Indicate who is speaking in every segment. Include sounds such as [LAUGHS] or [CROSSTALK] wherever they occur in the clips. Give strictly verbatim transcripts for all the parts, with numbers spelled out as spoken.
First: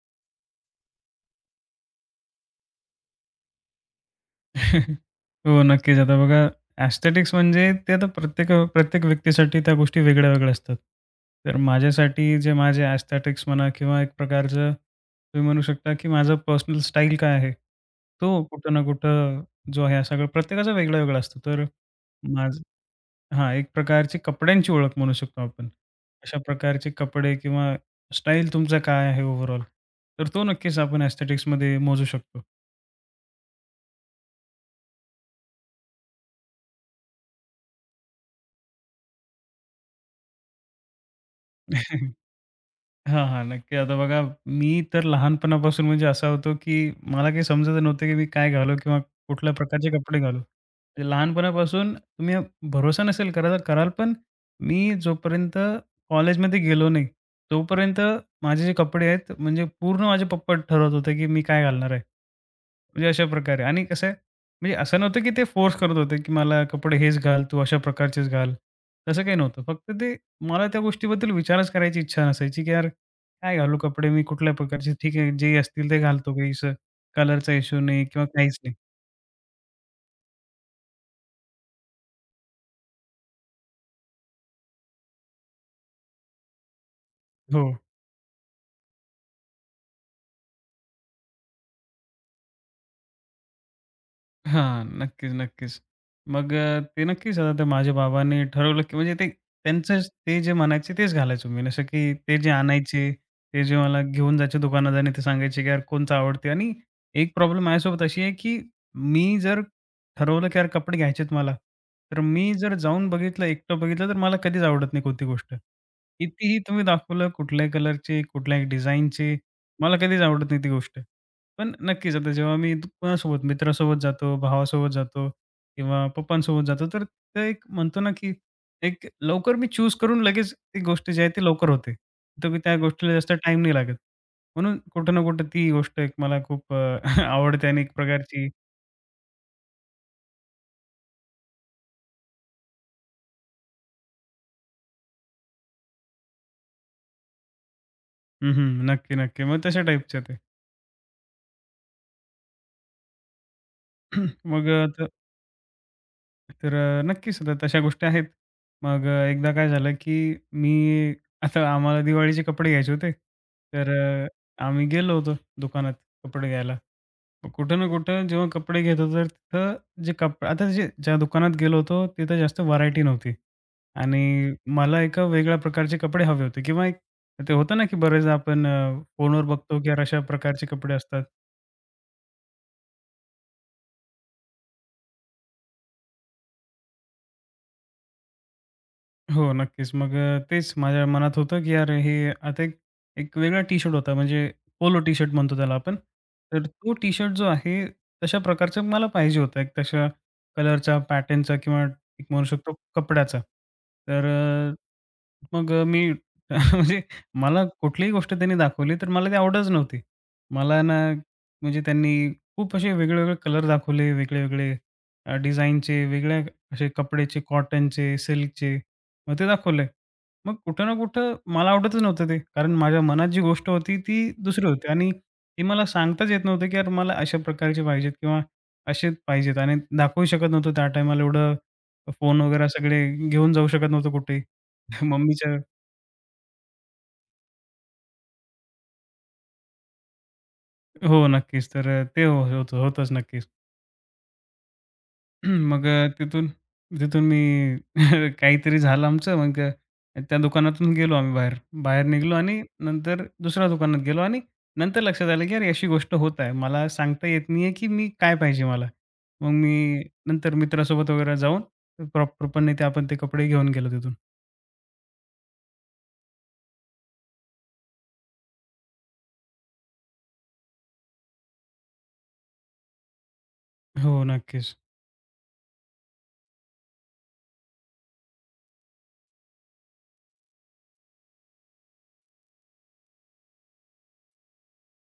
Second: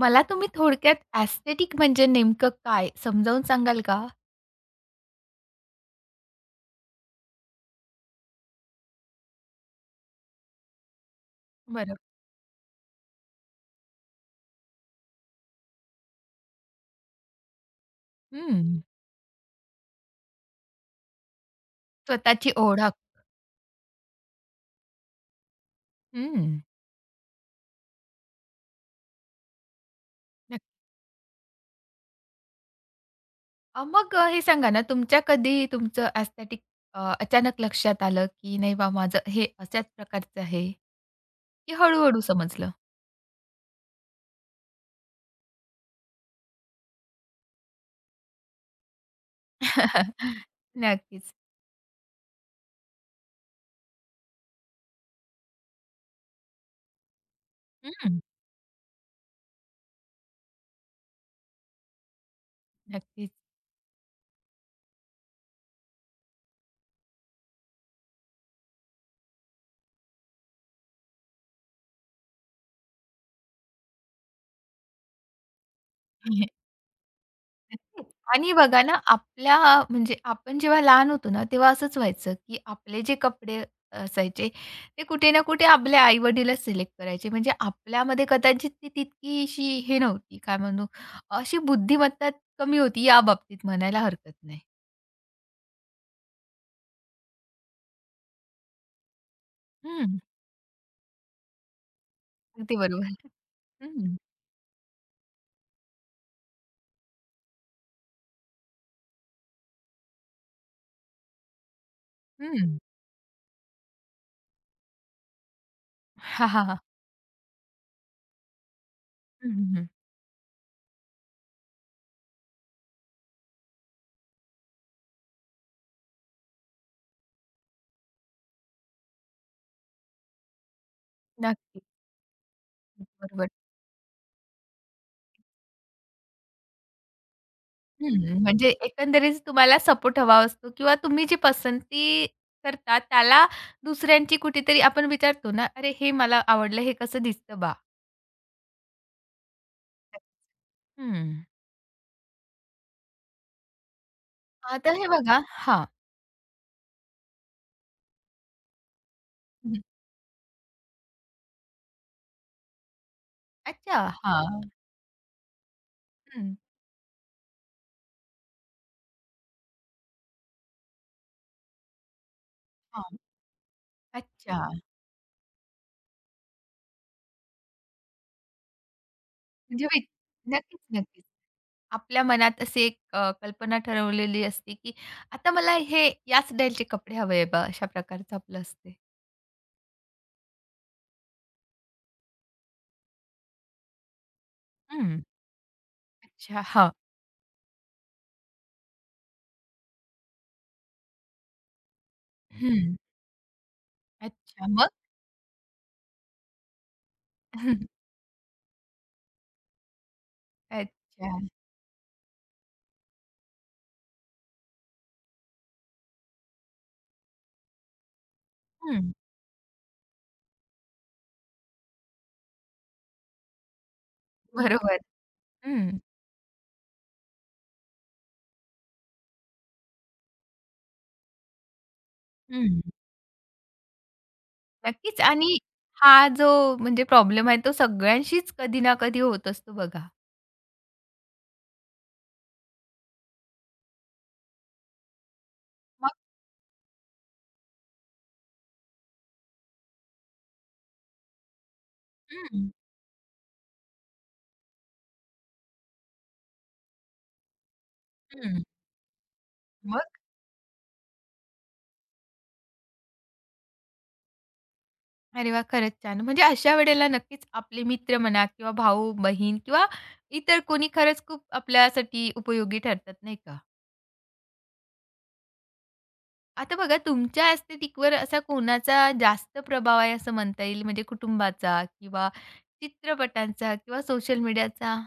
Speaker 1: मला तुम्ही थोडक्यात एस्थेटिक म्हणजे नेमकं काय समजावून सांगाल का?
Speaker 2: [LAUGHS] हो, नक्कीच. आता बघा, एस्थेटिक्स म्हणजे ते आता प्रत्येक अ, प्रत्येक व्यक्तीसाठी त्या गोष्टी वेगळ्या-वेगळ्या असतात. तर
Speaker 1: बरं.
Speaker 2: माझ्यासाठी जे माझे एस्थेटिक्स म्हणा किंवा एक प्रकारचं तुम्ही म्हणू शकता, की माझं पर्सनल स्टाईल काय आहे, तो कुठं
Speaker 1: हं.
Speaker 2: ना कुठं जो आहे सगळं प्रत्येकाचा वेगळा-वेगळा असतो. तर
Speaker 1: स्वतःची
Speaker 2: माझं
Speaker 1: ओळख.
Speaker 2: हां, एक प्रकारची कपड्यांची ओळख म्हणू शकतो आपण. अशा
Speaker 1: हं.
Speaker 2: प्रकारचे कपडे किंवा स्टाईल तुमचा काय आहे ओव्हरऑल, तर तो
Speaker 1: नक्क
Speaker 2: नक्कीच आपण एस्थेटिक्समध्ये मोजू शकतो.
Speaker 1: अ, मग अ, हे सांगा ना, तुमच्या कधी तुमचं एस्थेटिक अ, अचानक लक्षात आलं, की नाही बा माझं हे अशाच प्रकारचं आहे, की हळू-हळू
Speaker 2: [LAUGHS]
Speaker 1: समजलं?
Speaker 2: हां, हां. नक्की. आता बघा, मी तर लहानपणापासून म्हणजे असा होतो, की मला काही समजत नव्हतं, की मी काय घालू किंवा कुठल्या प्रकारचे कपडे घालू.
Speaker 1: [LAUGHS]
Speaker 2: म्हणजे
Speaker 1: नक्कीच.
Speaker 2: लहानपणापासून तुम्ही भरोसा नसेल करा कराल, पण मी जोपर्यंत कॉलेजमध्ये गेलो नाही, तोपर्यंत
Speaker 1: हं.
Speaker 2: माझे जे कपडे आहेत म्हणजे पूर्ण माझे पप्पा ठरवत होते, की मी काय घालणार आहे. म्हणजे अशा
Speaker 1: नक्कीच.
Speaker 2: प्रकारे आणि कसं आहे, म्हणजे असं नव्हतं की ते फोर्स करत होते, की मला कपडे हेच घाल, तू अशा प्रकारचेच घाल. तसं काही नव्हतं. फक्त ते मला त्या गोष्टीबद्दल विचारच करायची इच्छा नसायची, की यार काय घालू कपडे मी कुठल्या प्रकारचे? ठीक आहे, जे असतील ते घालतो, काहीसं कलरचा इश्यू नाही
Speaker 1: नक्कीच.
Speaker 2: किंवा
Speaker 1: आणि
Speaker 2: काहीच नाही.
Speaker 1: बघा ना, आपल्या म्हणजे आपण जेव्हा लहान होतो ना, तेव्हा असंच व्हायचं, की आपले जे कपडे असायचे, ते कुठे ना कुठे आपले आई-वडीलच सिलेक्ट करायचे. म्हणजे
Speaker 2: हो.
Speaker 1: आपल्यामध्ये कदाचित ती तितकीशी हे नव्हती, काय म्हणू, अशी बुद्धिमत्ता कमी होती, या बाबतीत म्हणायला हरकत नाही.
Speaker 2: हां. नक्कीच, नक्कीच. मग अ, ते नक्कीच आता ते माझ्या बाबांनी ठरवलं, की म्हणजे ते त्यांचंच
Speaker 1: हं,
Speaker 2: ते जे म्हणायचे तेच घालायचो मी. जसं की ते जे
Speaker 1: अगदी
Speaker 2: आणायचे,
Speaker 1: बरोबर.
Speaker 2: ते जे मला
Speaker 1: हं,
Speaker 2: घेऊन जायचे दुकानात आणि ते सांगायचे, की यार कोणतं आवडते आणि एक प्रॉब्लेम माझ्यासोबत अशी आहे, की मी जर ठरवलं, की यार कपडे घ्यायचेत मला, तर मी जर
Speaker 1: हं.
Speaker 2: जाऊन बघितलं, एकटं बघितलं, तर मला कधीच आवडत नाही कोणती गोष्ट.
Speaker 1: हां,
Speaker 2: कितीही
Speaker 1: हां, हां.
Speaker 2: तुम्ही दाखवलं, कुठल्याही कलरचे, कुठल्याही डिझाइनचे,
Speaker 1: हं, हं, हं.
Speaker 2: मला कधीच आवडत नाही ती गोष्ट. पण नक्कीच आता जेव्हा मी दु- कोणासोबत मित्रासोबत जातो, भावासोबत जातो किंवा पप्पांसोबत जातो, तर ते एक म्हणतो ना, की एक लवकर मी चूज करून लगेच ती गोष्ट जी आहे ती लवकर होते. तर मी त्या गोष्टीला जास्त
Speaker 1: बरोबर.
Speaker 2: टाईम नाही लागत. म्हणून कुठं ना कुठं ती गोष्ट एक मला खूप अ, [LAUGHS] आवडते आणि एक
Speaker 1: हं,
Speaker 2: प्रकारची
Speaker 1: म्हणजे एकंदरीत तुम्हाला सपोर्ट हवा असतो किंवा तुम्ही जी पसंती करता त्याला दुसऱ्यांची कुठेतरी आपण विचारतो ना, "अरे, हे मला आवडलं, हे कसं दिसतं बा?"
Speaker 2: हं, हं. नक्की, नक्की. मग तशा टाईपचं ते.
Speaker 1: हं.
Speaker 2: [CLEARS THROAT] मग
Speaker 1: आता हे बघा. हां.
Speaker 2: तर अ, नक्कीच तर तशा गोष्टी आहेत. मग अ, एकदा काय
Speaker 1: हं.
Speaker 2: झालं, की मी आता आम्हाला दिवाळीचे कपडे घ्यायचे होते. तर
Speaker 1: अच्छा.
Speaker 2: अ,
Speaker 1: हां.
Speaker 2: आम्ही गेलो होतो दुकानात कपडे
Speaker 1: हं.
Speaker 2: घ्यायला. मग कुठं ना कुठं जेव्हा कपडे घेत होतो, तर तिथं जे कप आता जे ज्या दुकानात गेलो होतो, तिथं जास्त व्हरायटी
Speaker 1: हां.
Speaker 2: नव्हती. आणि
Speaker 1: अच्छा.
Speaker 2: मला एका वेगळ्या प्रकारचे कपडे हवे होते किंवा एक ते होतं ना, की बरेचदा आपण अ, फोनवर बघतो,
Speaker 1: म्हणजे
Speaker 2: की
Speaker 1: वि
Speaker 2: यार अशा प्रकारचे
Speaker 1: नक्कीच,
Speaker 2: कपडे असतात.
Speaker 1: नक्कीच. आपल्या मनात अशी एक अ, कल्पना ठरवलेली असते, की आता मला हे या स्टाईलचे कपडे हवे बा, अशा प्रकारचं आपलं असते.
Speaker 2: हो, नक्कीच. मग अ, तेच माझ्या मनात होतं, की "यार हे" आता एक एक वेगळा टी-शर्ट होता, म्हणजे पोलो
Speaker 1: हं.
Speaker 2: टी-शर्ट म्हणतो त्याला आपण.
Speaker 1: अच्छा.
Speaker 2: तर
Speaker 1: हां.
Speaker 2: तो टी-शर्ट जो आहे, तशा प्रकारचा मला पाहिजे होता. एक तशा कलरचा, पॅटर्नचा किंवा एक म्हणू शकतो
Speaker 1: हं.
Speaker 2: कपड्याचा. तर
Speaker 1: अच्छा.
Speaker 2: अ,
Speaker 1: मग?
Speaker 2: मग अ, मी [LAUGHS] म्हणजे मला
Speaker 1: [LAUGHS]
Speaker 2: कुठलीही गोष्ट त्यांनी दाखवली, तर मला ती आवडच नव्हती. मला ना
Speaker 1: अच्छा.
Speaker 2: म्हणजे त्यांनी खूप असे वेगळे कलर दाखवले, वेगळे-वेगळे डिझाईनचे, वेगळ्या असे कपड्याचे, कॉटनचे, सिल्कचे.
Speaker 1: हं,
Speaker 2: मग ते दाखवलंय. मग कुठं ना कुठं मला आवडतच नव्हतं ते. कारण माझ्या मनात जी गोष्ट होती ती दुसरी होती
Speaker 1: बरोबर.
Speaker 2: आणि ती मला
Speaker 1: हं,
Speaker 2: सांगताच येत नव्हतं, की यार मला अशा प्रकारचे पाहिजेत किंवा असेच पाहिजेत आणि दाखवू शकत नव्हतो त्या टायमाला एवढं फोन वगैरे
Speaker 1: हं.
Speaker 2: सगळे घेऊन जाऊ शकत नव्हतो कुठेही. [LAUGHS]
Speaker 1: नक्कीच.
Speaker 2: मम्मीच्या
Speaker 1: आणि हा जो म्हणजे प्रॉब्लेम आहे, तो सगळ्यांशीच कधी ना कधी होत असतो बघा.
Speaker 2: हो, नक्कीच. तर ते हो होतं होतंच नक्कीच. [CLEARS THROAT] मग अ,
Speaker 1: मग?
Speaker 2: तिथून तिथून मी [LAUGHS] काहीतरी झालं आमचं. मग अ, त्या दुकानातून गेलो आम्ही बाहेर. बाहेर निघालो आणि
Speaker 1: हं,
Speaker 2: नंतर दुसऱ्या दुकानात गेलो आणि नंतर लक्षात आलं, की अरे अशी गोष्ट होत आहे. मला सांगता येत नाहीये, की मी काय
Speaker 1: हं.
Speaker 2: पाहिजे मला. मग मी
Speaker 1: मग?
Speaker 2: नंतर मित्रासोबत वगैरे जाऊन प्रॉपरपणे ते आपण ते कपडे घेऊन गेलो तिथून.
Speaker 1: अरे वा, खरंच छान. म्हणजे अशा वेळेला नक्कीच आपले मित्र म्हणा किंवा भाऊ-बहीण किंवा इतर कोणी खरंच खूप आपल्यासाठी उपयोगी ठरतात, नाही का?
Speaker 2: हो, नक्कीच.
Speaker 1: आता बघा, तुमच्या एस्थेटिकवर असा कोणाचा जास्त प्रभाव आहे असं म्हणता येईल? म्हणजे कुटुंबाचा किंवा चित्रपटांचा किंवा सोशल मीडियाचा?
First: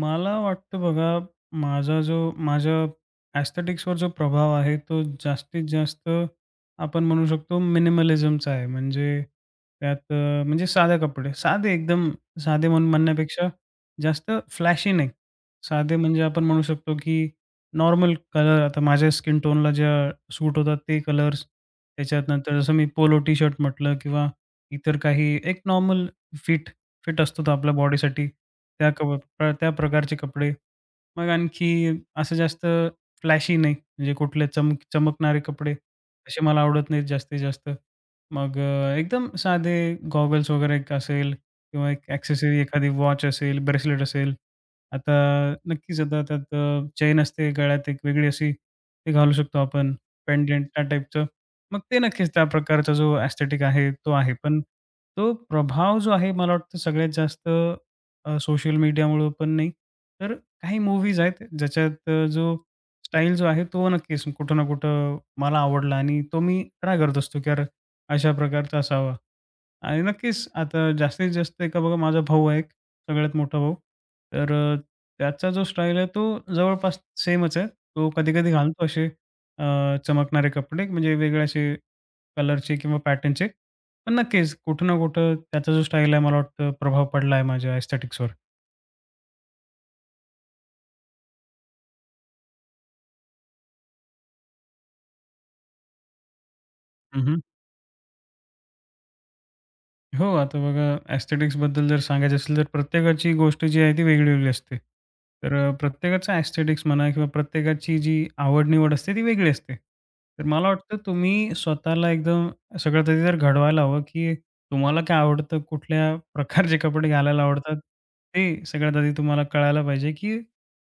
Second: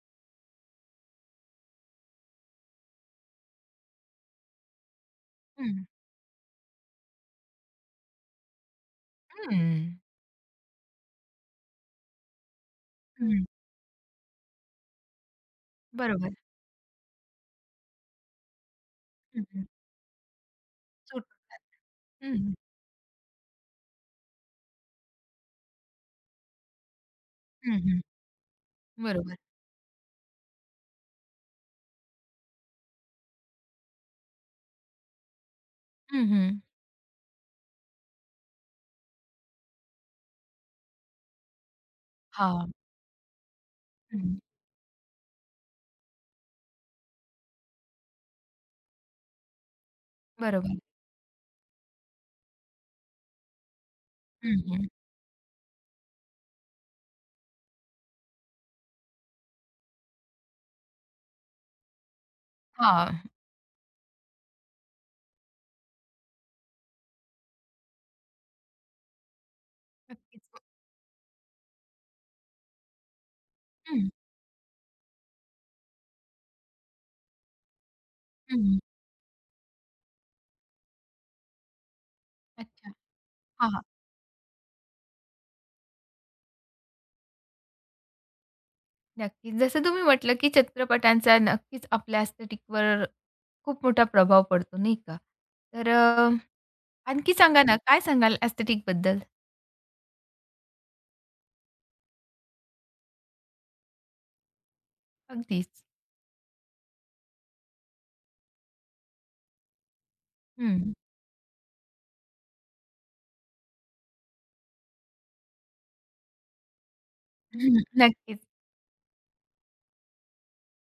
Speaker 2: मला वाटतं बघा, माझा जो माझ्या एस्थेटिक्सवर जो प्रभाव आहे, तो जास्तीत
Speaker 1: हं,
Speaker 2: जास्त आपण म्हणू शकतो मिनिमलिझमचा आहे. म्हणजे
Speaker 1: हं,
Speaker 2: त्यात अ, म्हणजे साधे कपडे, साधे एकदम साधे म्हणून
Speaker 1: हं.
Speaker 2: म्हणण्यापेक्षा जास्त फ्लॅशी नाही. साधे म्हणजे
Speaker 1: बरोबर.
Speaker 2: आपण म्हणू शकतो की नॉर्मल कलर आता माझ्या स्किन
Speaker 1: हं, हं.
Speaker 2: टोनला ज्या सूट होतात ते
Speaker 1: सुट
Speaker 2: कलर्स.
Speaker 1: हं, हं.
Speaker 2: त्याच्यानंतर जसं मी पोलो टी-शर्ट म्हटलं किंवा इतर काही एक नॉर्मल फिट फिट असतो तो आपल्या
Speaker 1: हं, हं.
Speaker 2: बॉडीसाठी. त्या कप
Speaker 1: बरोबर.
Speaker 2: त्या प्रकारचे कपडे मग आणखी असं जास्त फ्लॅशी नाही, म्हणजे कुठले चमक चमकणारे कपडे
Speaker 1: हं,
Speaker 2: असे मला
Speaker 1: हं.
Speaker 2: आवडत नाहीत जास्तीत जास्त. मग अ, एकदम साधे गॉगल्स वगैरे एक असेल किंवा एक ॲक्सेसरी
Speaker 1: हां.
Speaker 2: एखादी वॉच असेल, ब्रेसलेट असेल.
Speaker 1: हं.
Speaker 2: आता नक्कीच आता त्यात चेन असते गळ्यात एक वेगळी अशी ती घालू शकतो आपण पेंडंट
Speaker 1: बरोबर.
Speaker 2: त्या टाईपचं. मग ते नक्कीच त्या प्रकारचा जो एस्थेटिक आहे तो आहे. पण
Speaker 1: हं, हं.
Speaker 2: तो प्रभाव जो आहे मला वाटतं सगळ्यात जास्त सोशल मीडियामुळं पण नाही तर काही मूव्हीज आहेत ज्याच्यात अ, जो
Speaker 1: हां.
Speaker 2: स्टाईल जो आहे तो नक्कीच कुठं ना कुठं मला आवडला आणि तो मी ट्राय करत असतो की यार अशा प्रकारचा असावा आणि नक्कीच
Speaker 1: नक्कीच.
Speaker 2: आता जास्तीत जास्त का बघा माझा भाऊ आहे एक सगळ्यात मोठा भाऊ.
Speaker 1: हं,
Speaker 2: तर अ, त्याचा जो स्टाईल आहे तो जवळपास सेमच आहे. तो कधी-कधी
Speaker 1: हं,
Speaker 2: घालतो असे अ, चमकणारे कपडे म्हणजे वेगळे असे कलरचे
Speaker 1: अच्छा.
Speaker 2: किंवा पॅटर्नचे.
Speaker 1: हां, हां.
Speaker 2: पण नक्कीच कुठं ना कुठं त्याचा जो स्टाईल आहे मला वाटतं प्रभाव पडला आहे माझ्या एस्थेटिक्सवर.
Speaker 1: नक्कीच. जसं तुम्ही म्हटलं, की चित्रपटांचा नक्कीच आपल्या एस्थेटिकवर खूप मोठा प्रभाव पडतो, नाही का? तर अ, आणखी सांगा ना, काय सांगाल एस्थेटिकबद्दल?
Speaker 2: हो, आता बघा एस्थेटिक्सबद्दल जर सांगायचं असेल, तर प्रत्येकाची गोष्ट जी आहे ती वेगळी-वेगळी असते. तर अ,
Speaker 1: अगदीच.
Speaker 2: प्रत्येकाचा एस्थेटिक्स म्हणा किंवा प्रत्येकाची जी आवड-निवड असते ती वेगळी असते. तर मला
Speaker 1: हं.
Speaker 2: वाटतं तुम्ही स्वतःला एकदम सगळ्यात आधी तर घडवायला हवं, की तुम्हाला काय आवडतं, कुठल्या प्रकारचे कपडे घालायला आवडतात,
Speaker 1: हं. नक्कीच.
Speaker 2: ते सगळ्यात आधी तुम्हाला कळायला पाहिजे, की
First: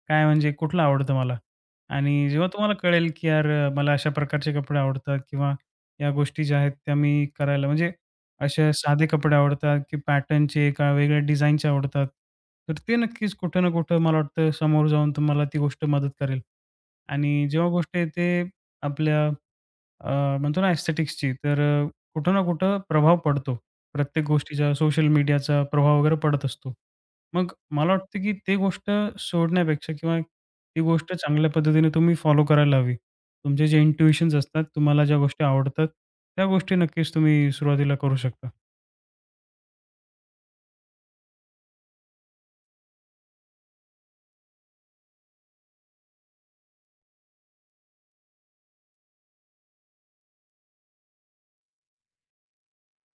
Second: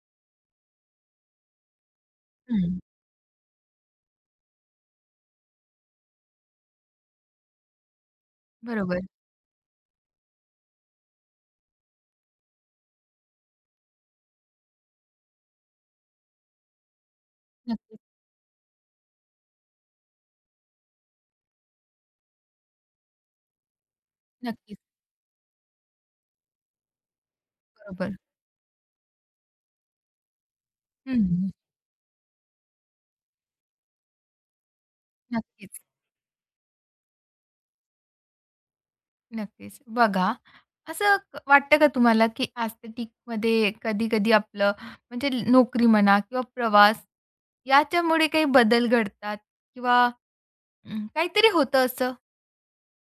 Speaker 2: काय म्हणजे कुठलं आवडतं मला? आणि जेव्हा तुम्हाला
Speaker 1: हं.
Speaker 2: कळेल, की यार अ, मला अशा प्रकारचे कपडे आवडतात किंवा या गोष्टी ज्या आहेत त्या मी करायला म्हणजे असे
Speaker 1: बरोबर.
Speaker 2: साधे कपडे आवडतात, की पॅटर्नचे का वेगळ्या डिझाईनचे आवडतात. तर ते नक्कीच कुठं ना कुठं मला वाटतं समोर जाऊन तुम्हाला ती गोष्ट मदत करेल. आणि जेव्हा गोष्ट
Speaker 1: नक्कीच,
Speaker 2: येते आपल्या अ, म्हणतो ना एस्थेटिक्सची तर अ, कुठं ना कुठं प्रभाव पडतो. प्रत्येक गोष्टीचा
Speaker 1: नक्कीच.
Speaker 2: सोशल मीडियाचा प्रभाव वगैरे पडत असतो. मग मला
Speaker 1: बरोबर.
Speaker 2: वाटतं, की ते गोष्ट सोडण्यापेक्षा किंवा ती गोष्ट चांगल्या
Speaker 1: हं.
Speaker 2: पद्धतीने तुम्ही फॉलो करायला हवी. तुमचे जे इंट्युइशन्स असतात, तुम्हाला ज्या गोष्टी
Speaker 1: नक्कीच.
Speaker 2: आवडतात, त्या गोष्टी नक्कीच तुम्ही सुरुवातीला करू शकता.
Speaker 1: नक्कीच. बघा, असं क वाटतं का तुम्हाला, की एस्थेटिकमध्ये कधी-कधी आपलं म्हणजे नोकरी म्हणा किंवा प्रवास याच्यामुळे काही बदल घडतात किंवा अं, काहीतरी होतं असं?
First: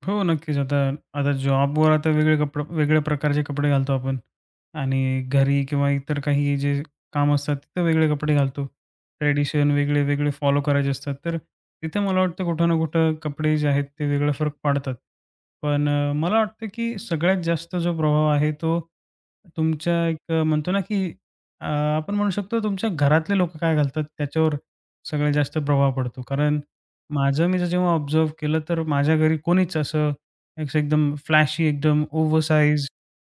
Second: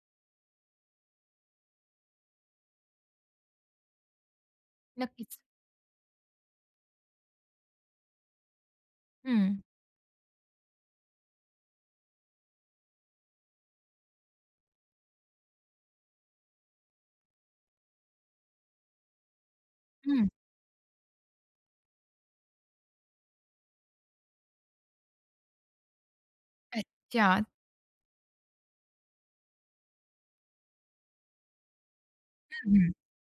Speaker 2: हो, नक्कीच. आता आता जॉबवर आता वेगळे कपडे वेगळ्या प्रकारचे कपडे घालतो आपण आणि
Speaker 1: नक्कीच.
Speaker 2: घरी किंवा इतर काही जे काम असतात तिथं वेगळे कपडे घालतो.
Speaker 1: हं,
Speaker 2: ट्रेडिशन वेगळे, वेगळे फॉलो करायचे असतात. तर तिथे मला वाटतं कुठं ना कुठं कपडे जे आहेत ते वेगळा फरक पाडतात. पण अ, मला वाटतं की सगळ्यात जास्त जो प्रभाव आहे तो तुमच्या एक
Speaker 1: हं.
Speaker 2: अ, म्हणतो ना की अ, आपण म्हणू शकतो तुमच्या घरातले लोकं काय घालतात त्याच्यावर सगळ्यात जास्त प्रभाव पडतो. कारण
Speaker 1: अच्छा.
Speaker 2: माझं मी जर जेव्हा ऑब्झर्व्ह केलं, तर माझ्या घरी कोणीच असं असं एकदम फ्लॅशी, एकदम
Speaker 1: हं,
Speaker 2: ओव्हरसाइज
Speaker 1: हं.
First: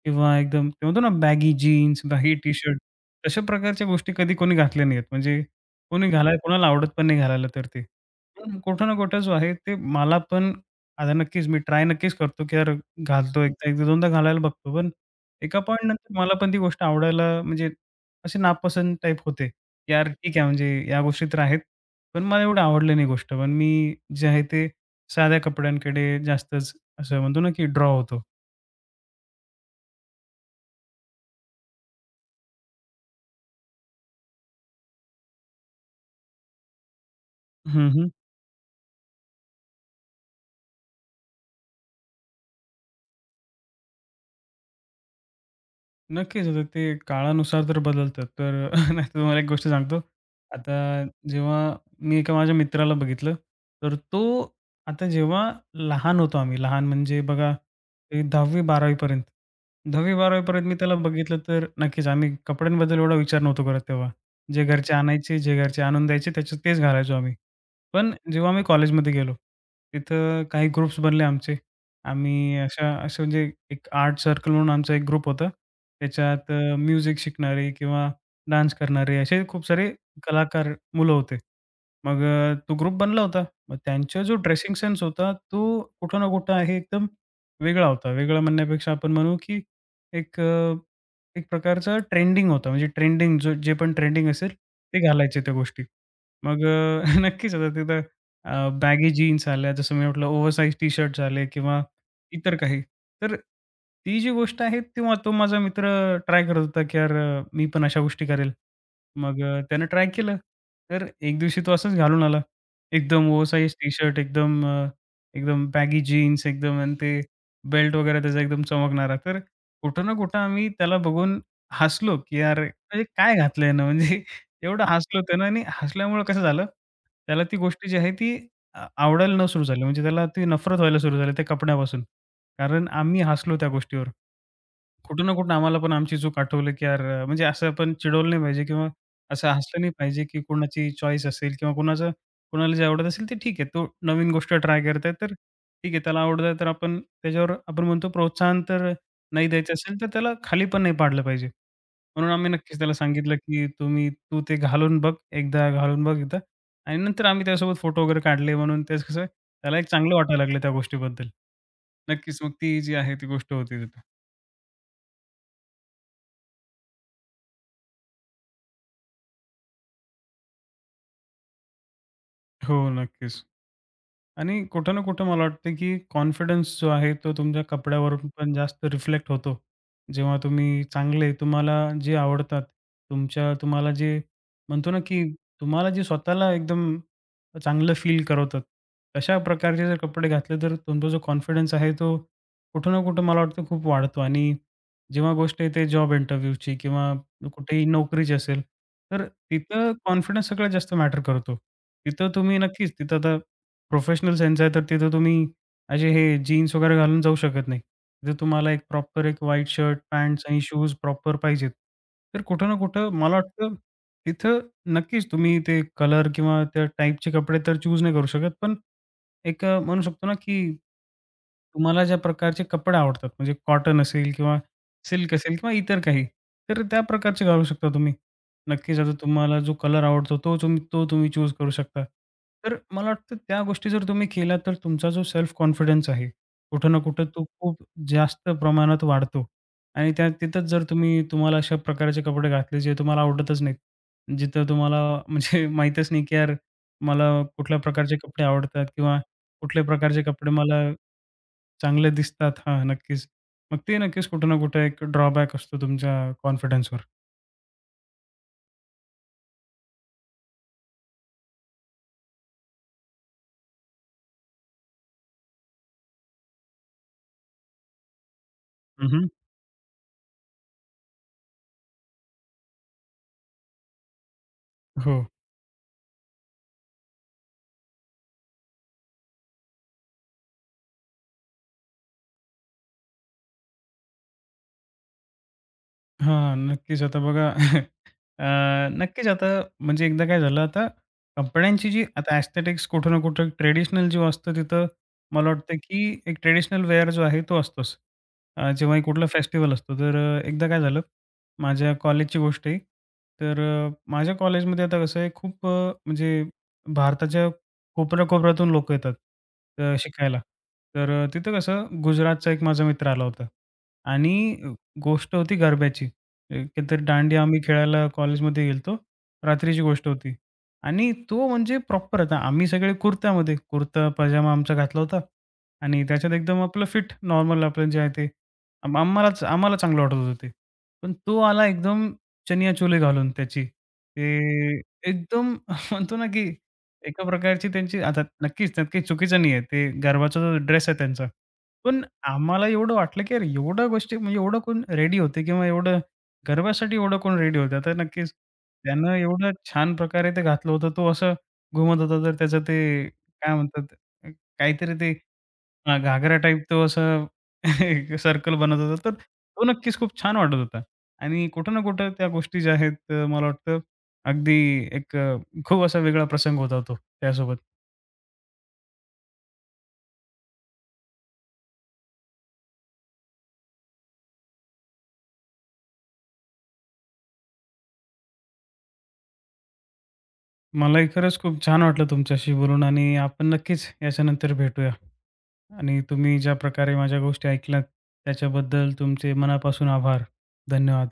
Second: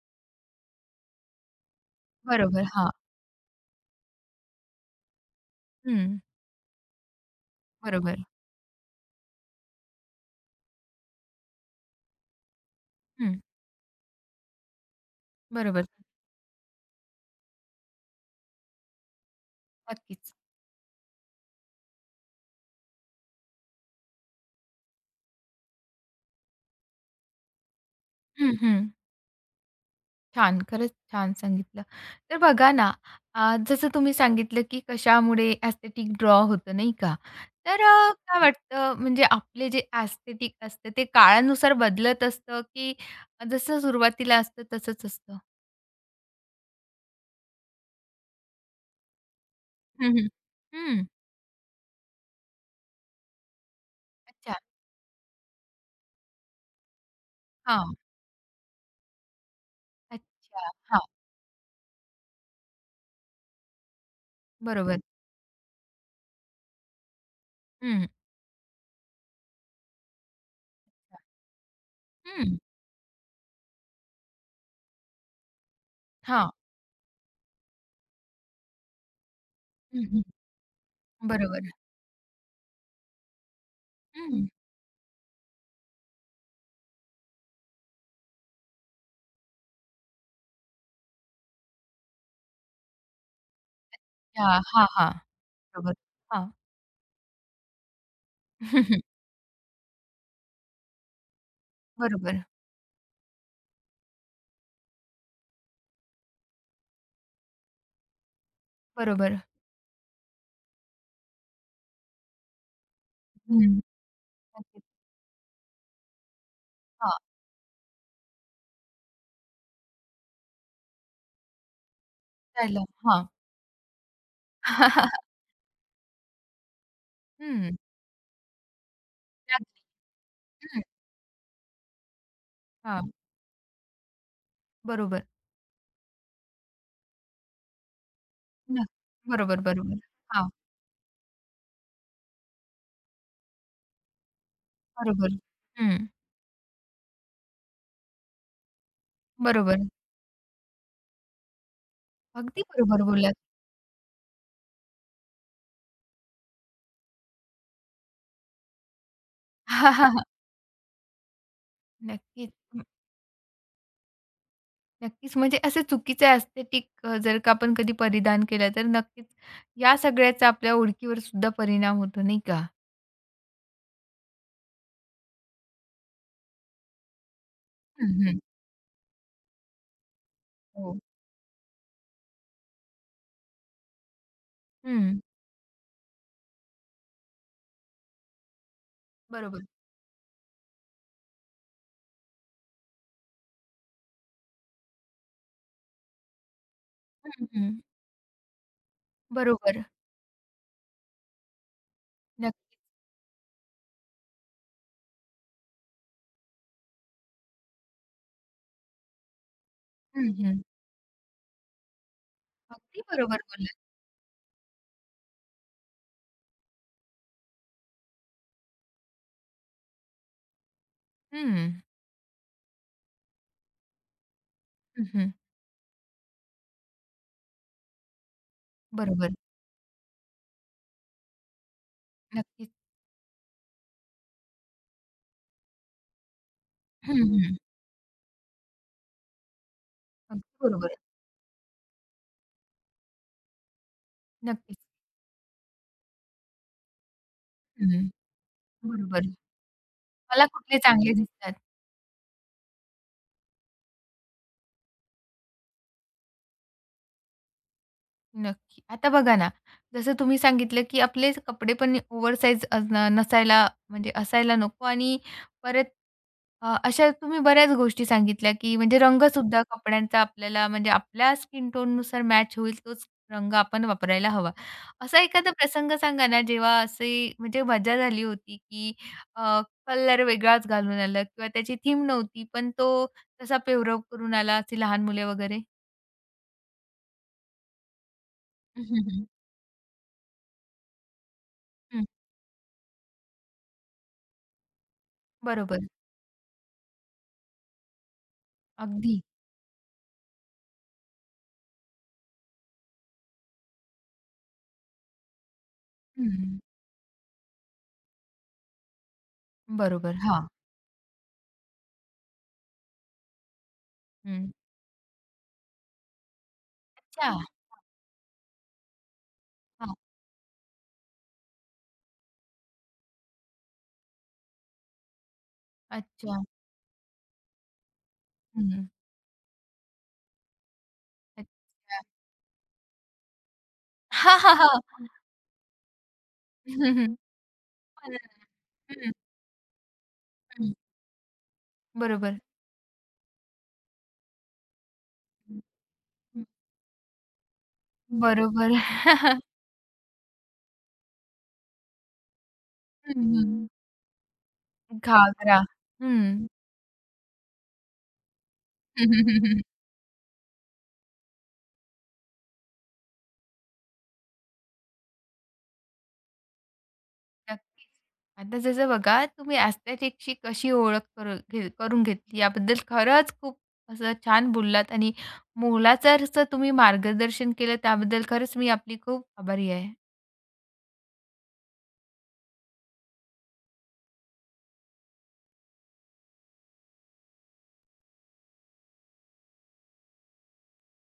Speaker 2: किंवा एकदम ते म्हणतो ना बॅगी जीन्स, बॅगी
Speaker 1: बरोबर.
Speaker 2: टी-शर्ट
Speaker 1: हां.
Speaker 2: तशा प्रकारच्या गोष्टी कधी कोणी घातल्या नाहीयेत. म्हणजे कोणी
Speaker 1: हं.
Speaker 2: घालायला कोणाला आवडत पण नाही घालायला तर ते.
Speaker 1: बरोबर.
Speaker 2: पण कुठं ना कुठं जो आहे ते मला पण आता नक्कीच मी ट्राय नक्कीच करतो, की यार
Speaker 1: हं.
Speaker 2: घालतो एकदा, एकदा दोनदा घालायला बघतो. पण एका
Speaker 1: बरोबर.
Speaker 2: पॉइंटनंतर मला पण ती गोष्ट आवडायला म्हणजे अशी नापसंत टाइप होते. यार
Speaker 1: नक्कीच.
Speaker 2: ठीक आहे म्हणजे या गोष्टी तर आहेत. पण मला एवढं आवडलं नाही गोष्ट. पण मी जे आहे ते साध्या कपड्यांकडे जास्तच असं म्हणतो ना, की ड्रॉ होतो.
Speaker 1: हं, हं. छान, खरंच छान सांगितलं. तर बघा ना, अ, जसं तुम्ही सांगितलं, की कशामुळे एस्थेटिक ड्रॉ होतं, नाही का? तर
Speaker 2: हं, हं.
Speaker 1: अ, काय वाटतं, म्हणजे आपले जे एस्थेटिक असतं ते काळानुसार बदलत असतं, की जसं सुरुवातीला असतं तसंच असतं?
Speaker 2: नक्कीच. आता ते काळानुसार तर बदलतात. तर [LAUGHS] नाही तर तुम्हाला एक गोष्ट सांगतो.
Speaker 1: हं, हं.
Speaker 2: आता
Speaker 1: हं,
Speaker 2: जेव्हा मी एका माझ्या मित्राला बघितलं, तर तो
Speaker 1: अच्छा.
Speaker 2: आता जेव्हा लहान होतो आम्ही, लहान म्हणजे बघा
Speaker 1: हां,
Speaker 2: ते दहावी-बारावी पर्यंत. दहावी-बारावी पर्यंत
Speaker 1: अच्छा.
Speaker 2: मी त्याला
Speaker 1: हां,
Speaker 2: बघितलं तर नक्कीच आम्ही कपड्यांबद्दल एवढा विचार नव्हतो करत तेव्हा. जे घरचे
Speaker 1: बरोबर.
Speaker 2: आणायचे, जे घरचे आणून द्यायचे त्याच्यात तेच घालायचो आम्ही.
Speaker 1: हं,
Speaker 2: पण जेव्हा आम्ही कॉलेजमध्ये गेलो, तिथं काही ग्रुप्स बनले आमचे. आम्ही
Speaker 1: हं.
Speaker 2: अशा असे म्हणजे एक आर्ट सर्कल म्हणून आमचा एक ग्रुप होता. त्याच्यात
Speaker 1: हां.
Speaker 2: अ, म्युझिक शिकणारे किंवा डान्स करणारे असे खूप सारे
Speaker 1: हं,
Speaker 2: कलाकार मुलं होते.
Speaker 1: बरोबर.
Speaker 2: मग अ, तो ग्रुप बनला होता. मग त्यांचा जो
Speaker 1: हं.
Speaker 2: ड्रेसिंग सेन्स होता, तो कुठं ना कुठं आहे एकदम वेगळा होता. वेगळा म्हणण्यापेक्षा आपण म्हणू की एक अ, एक प्रकारचा ट्रेंडिंग होता. म्हणजे ट्रेंडिंग जो जे पण ट्रेंडिंग असेल,
Speaker 1: हां, हां,
Speaker 2: ते
Speaker 1: हां.
Speaker 2: घालायचे त्या गोष्टी.
Speaker 1: बरोबर. हां.
Speaker 2: मग अ, [LAUGHS] नक्कीच आता तिथं अ, बॅगी
Speaker 1: [LAUGHS]
Speaker 2: जीन्स आल्या, जसं मी म्हटलं ओव्हरसाइज टी शर्ट्स आले किंवा
Speaker 1: बरोबर,
Speaker 2: इतर काही. तर ती जी गोष्ट आहे तेव्हा तो माझा मित्र ट्राय करत होता, की "यार अ, मी पण अशा गोष्टी करेल."
Speaker 1: बरोबर.
Speaker 2: मग अ, त्यानं ट्राय केलं. तर एक दिवशी तो असंच घालून आला. एकदम
Speaker 1: हं.
Speaker 2: ओव्हरसाइज टी शर्ट, एकदम
Speaker 1: नक्कीच.
Speaker 2: अ, एकदम बॅगी जीन्स एकदम आणि
Speaker 1: हां,
Speaker 2: ते बेल्ट वगैरे त्याचा एकदम चमकणारा. तर कुठं ना कुठं आम्ही त्याला बघून हसलो, की "यार
Speaker 1: झालं.
Speaker 2: म्हणजे
Speaker 1: हां.
Speaker 2: काय घातलं यानं?" [LAUGHS] म्हणजे एवढं हसलो
Speaker 1: [LAUGHS]
Speaker 2: त्यानं आणि हसल्यामुळं कसं झालं, त्याला ती
Speaker 1: हं.
Speaker 2: गोष्ट जी आहे ती अ, आवडायला न सुरू
Speaker 1: लागली.
Speaker 2: झाली. म्हणजे त्याला ती नफरत
Speaker 1: हं.
Speaker 2: व्हायला सुरू झाली त्या कपड्यापासून. कारण
Speaker 1: हां.
Speaker 2: आम्ही हसलो त्या गोष्टीवर.
Speaker 1: बरोबर.
Speaker 2: कुठं ना कुठं आम्हाला पण आमची चूक आठवलं, की यार अ, म्हणजे असं आपण चिडवलं नाही पाहिजे
Speaker 1: न
Speaker 2: किंवा असं
Speaker 1: बरोबर,
Speaker 2: हसलं नाही
Speaker 1: बरोबर.
Speaker 2: पाहिजे, की
Speaker 1: हां.
Speaker 2: कोणाची चॉईस असेल किंवा कोणाचं कोणाला जे आवडत असेल ते ठीक आहे. तो नवीन गोष्ट ट्राय करत आहे,
Speaker 1: बरोबर.
Speaker 2: तर ठीक आहे.
Speaker 1: हं.
Speaker 2: त्याला आवडत आहे, तर आपण त्याच्यावर आपण म्हणतो प्रोत्साहन तर नाही द्यायचं
Speaker 1: बरोबर.
Speaker 2: असेल, तर त्याला खाली पण नाही पाडलं पाहिजे. म्हणून आम्ही
Speaker 1: अगदी
Speaker 2: नक्कीच त्याला
Speaker 1: बरोबर
Speaker 2: सांगितलं,
Speaker 1: बोललात.
Speaker 2: की "तुम्ही तू ते घालून बघ, एकदा घालून बघ एकदा." आणि नंतर आम्ही त्यासोबत फोटो वगैरे काढले म्हणून त्याचं कसं त्याला एक चांगलं
Speaker 1: [LAUGHS]
Speaker 2: वाटायला लागलं त्या गोष्टीबद्दल. नक्कीच मग
Speaker 1: नक्कीच.
Speaker 2: ती
Speaker 1: हं.
Speaker 2: जी आहे ती गोष्ट होती तिथं.
Speaker 1: नक्कीच, म्हणजे असे चुकीचे ॲस्थेटिक अ, जर का आपण कधी परिधान केलं, तर नक्कीच या सगळ्याचा आपल्या ओळखीवर सुद्धा परिणाम होतो, नाही का?
Speaker 2: हो, नक्कीच. आणि कुठं ना कुठं मला वाटतं, की कॉन्फिडन्स जो आहे, तो तुमच्या
Speaker 1: हं,
Speaker 2: कपड्यावरून
Speaker 1: हं.
Speaker 2: पण जास्त रिफ्लेक्ट होतो. जेव्हा तुम्ही
Speaker 1: हो.
Speaker 2: चांगले तुम्हाला जे आवडतात, तुमच्या तुम्हाला जे म्हणतो ना,
Speaker 1: हं.
Speaker 2: की तुम्हाला जे स्वतःला एकदम चांगलं फील करवतात, तशा
Speaker 1: बरोबर.
Speaker 2: प्रकारचे जर कपडे घातले, तर तुमचा जो कॉन्फिडन्स आहे, तो कुठं ना कुठं मला वाटतं खूप वाढतो. आणि जेव्हा गोष्ट येते जॉब इंटरव्ह्यूची किंवा
Speaker 1: हं, हं.
Speaker 2: कुठेही नोकरीची असेल, तर
Speaker 1: बरोबर.
Speaker 2: तिथं कॉन्फिडन्स सगळ्यात जास्त मॅटर करतो. तिथं तुम्ही
Speaker 1: नक्कीच.
Speaker 2: नक्कीच तिथं आता प्रोफेशनल सेन्स आहे तर तिथं तुम्ही असे हे जीन्स वगैरे घालून जाऊ शकत नाही. तिथं तुम्हाला एक प्रॉपर एक व्हाईट शर्ट,
Speaker 1: हं,
Speaker 2: पॅन्ट्स आणि
Speaker 1: हं.
Speaker 2: शूज प्रॉपर पाहिजेत. तर कुठं ना
Speaker 1: अगदी
Speaker 2: कुठं मला
Speaker 1: बरोबर
Speaker 2: वाटतं
Speaker 1: बोललात.
Speaker 2: तिथं नक्कीच तुम्ही ते कलर किंवा त्या टाइपचे कपडे तर चूज नाही करू शकत. पण एक अ, म्हणू शकतो ना की
Speaker 1: हं.
Speaker 2: तुम्हाला ज्या प्रकारचे कपडे आवडतात म्हणजे कॉटन असेल किंवा
Speaker 1: हं, हं.
Speaker 2: सिल्क असेल किंवा इतर काही, तर त्या प्रकारचे घालू शकता तुम्ही. नक्कीच आता
Speaker 1: बरोबर.
Speaker 2: तुम्हाला जो कलर आवडतो तो तुम्ही तो तुम्ही चूज करू शकता.
Speaker 1: नक्कीच.
Speaker 2: तर मला वाटतं त्या गोष्टी जर तुम्ही केल्या तर तुमचा जो सेल्फ कॉन्फिडन्स आहे, कुठं ना
Speaker 1: हं,
Speaker 2: कुठं तो
Speaker 1: हं.
Speaker 2: खूप जास्त प्रमाणात वाढतो. आणि त्या
Speaker 1: अगदी
Speaker 2: तिथंच जर
Speaker 1: बरोबर.
Speaker 2: तुम्ही तुम्हाला अशा प्रकारचे कपडे घातले जे तुम्हाला आवडतच नाहीत. जिथं
Speaker 1: नक्कीच.
Speaker 2: तुम्हाला [LAUGHS] म्हणजे माहीतच नाही की यार मला कुठल्या
Speaker 1: हं,
Speaker 2: प्रकारचे कपडे आवडतात किंवा
Speaker 1: बरोबर.
Speaker 2: कुठल्या प्रकारचे
Speaker 1: मला
Speaker 2: कपडे
Speaker 1: कुठले
Speaker 2: मला
Speaker 1: चांगले दिसतात.
Speaker 2: चांगले दिसतात. हां, नक्कीच. मग ते नक्कीच कुठे ना कुठे एक ड्रॉबॅक असतो तुमच्या कॉन्फिडन्सवर.
Speaker 1: नक्की. आता बघा ना, जसं तुम्ही सांगितलं, की आपले कपडे पण ओव्हरसाइज असणं नसायला म्हणजे असायला नको आणि परत अ, अशा तुम्ही बऱ्याच गोष्टी सांगितल्या, की म्हणजे
Speaker 2: हं, हं.
Speaker 1: रंगसुद्धा कपड्यांचा आपल्याला म्हणजे आपल्या स्किन टोननुसार मॅच होईल तोच रंग आपण वापरायला हवा. असा
Speaker 2: हो.
Speaker 1: एखादा प्रसंग सांगा ना, जेव्हा अशी म्हणजे मजा झाली होती, की कलर वेगळाच घालून आला किंवा त्याची थीम नव्हती, पण तो तसा पेहराव करून आला, अशी लहान मुले वगैरे?
Speaker 2: हां, नक्कीच. आता बघा अ,
Speaker 1: [LAUGHS] हं, हं, हं.
Speaker 2: नक्कीच आता म्हणजे एकदा काय झालं आता कंपन्यांची जी आता एस्थेटिक्स कुठं ना कुठं ट्रेडिशनल जो असतं तिथं मला वाटतं
Speaker 1: बरोबर.
Speaker 2: की एक ट्रेडिशनल वेअर जो आहे तो असतोच. अ, जेव्हाही
Speaker 1: अगदी.
Speaker 2: कुठला फेस्टिवल असतो तर अ, एकदा काय झालं माझ्या कॉलेजची गोष्ट आहे. तर अ, माझ्या कॉलेजमध्ये आता कसं आहे खूप अ, म्हणजे
Speaker 1: हं,
Speaker 2: भारताच्या कोपऱ्या-कोपऱ्यातून लोकं येतात अ,
Speaker 1: बरोबर.
Speaker 2: शिकायला.
Speaker 1: हां.
Speaker 2: तर अ, तिथं कसं गुजरातचा एक माझा मित्र आला होता आणि
Speaker 1: हं.
Speaker 2: अ, गोष्ट होती गरब्याची. एकंदरीत
Speaker 1: अच्छा.
Speaker 2: दांडिया आम्ही खेळायला कॉलेजमध्ये गेलतो. रात्रीची
Speaker 1: हां.
Speaker 2: गोष्ट होती आणि तो म्हणजे प्रॉपर आता आम्ही सगळे कुर्त्यामध्ये, कुर्ता पजामा आमचा घातला होता आणि त्याच्यात
Speaker 1: अच्छा.
Speaker 2: एकदम आपलं फिट नॉर्मल आपलं जे आहे ते.
Speaker 1: हं.
Speaker 2: आम आम्हालाच आम्हाला चांगलं वाटत होतं ते. पण तो आला
Speaker 1: अच्छा.
Speaker 2: एकदम चनिया चोली घालून त्याची.
Speaker 1: हां, हां,
Speaker 2: ते
Speaker 1: हां.
Speaker 2: एकदम [LAUGHS] म्हणतो ना, की
Speaker 1: हं, हं.
Speaker 2: एका प्रकारची त्यांची आता नक्कीच त्यात काही
Speaker 1: हं,
Speaker 2: चुकीचं नाही आहे. ते गरबाचा जो
Speaker 1: हं.
Speaker 2: ड्रेस आहे त्यांचा. पण
Speaker 1: बरोबर.
Speaker 2: आम्हाला एवढं वाटलं, की अरे एवढ्या गोष्टी म्हणजे एवढं कोण रेडी होते
Speaker 1: हं.
Speaker 2: किंवा एवढं गर्वासाठी एवढा कोण रेडी होता. तर नक्कीच
Speaker 1: बरोबर.
Speaker 2: त्यानं एवढं छान प्रकारे ते घातलं होतं. तो असं घुमत होता तर त्याचं ते
Speaker 1: हं, हं.
Speaker 2: काय म्हणतात अ, काहीतरी ते
Speaker 1: घागरा.
Speaker 2: हां,
Speaker 1: हं.
Speaker 2: घागरा टाइप तो असं [LAUGHS] सर्कल बनत होता. तर तो नक्कीच खूप छान वाटत होता. आणि कुठं ना कुठं त्या गोष्टी ज्या आहेत, अ, मला वाटतं अगदी एक अ, खूप असा वेगळा प्रसंग होता तो त्यासोबत.
Speaker 1: नक्कीच. आता जसं बघा, तुम्ही एस्थेटिकची कशी ओळख करू घे करून घेतली याबद्दल खरंच खूप असं छान बोललात आणि मोलाचं तुम्ही मार्गदर्शन केलं, त्याबद्दल खरंच मी आपली खूप आभारी आहे.
Speaker 2: मलाही खरंच खूप छान वाटलं तुमच्याशी बोलून आणि आपण नक्कीच याच्यानंतर भेटूया. आणि तुम्ही ज्या प्रकारे माझ्या गोष्टी ऐकल्यात त्याच्याबद्दल तुमचे मनापासून आभार. धन्यवाद.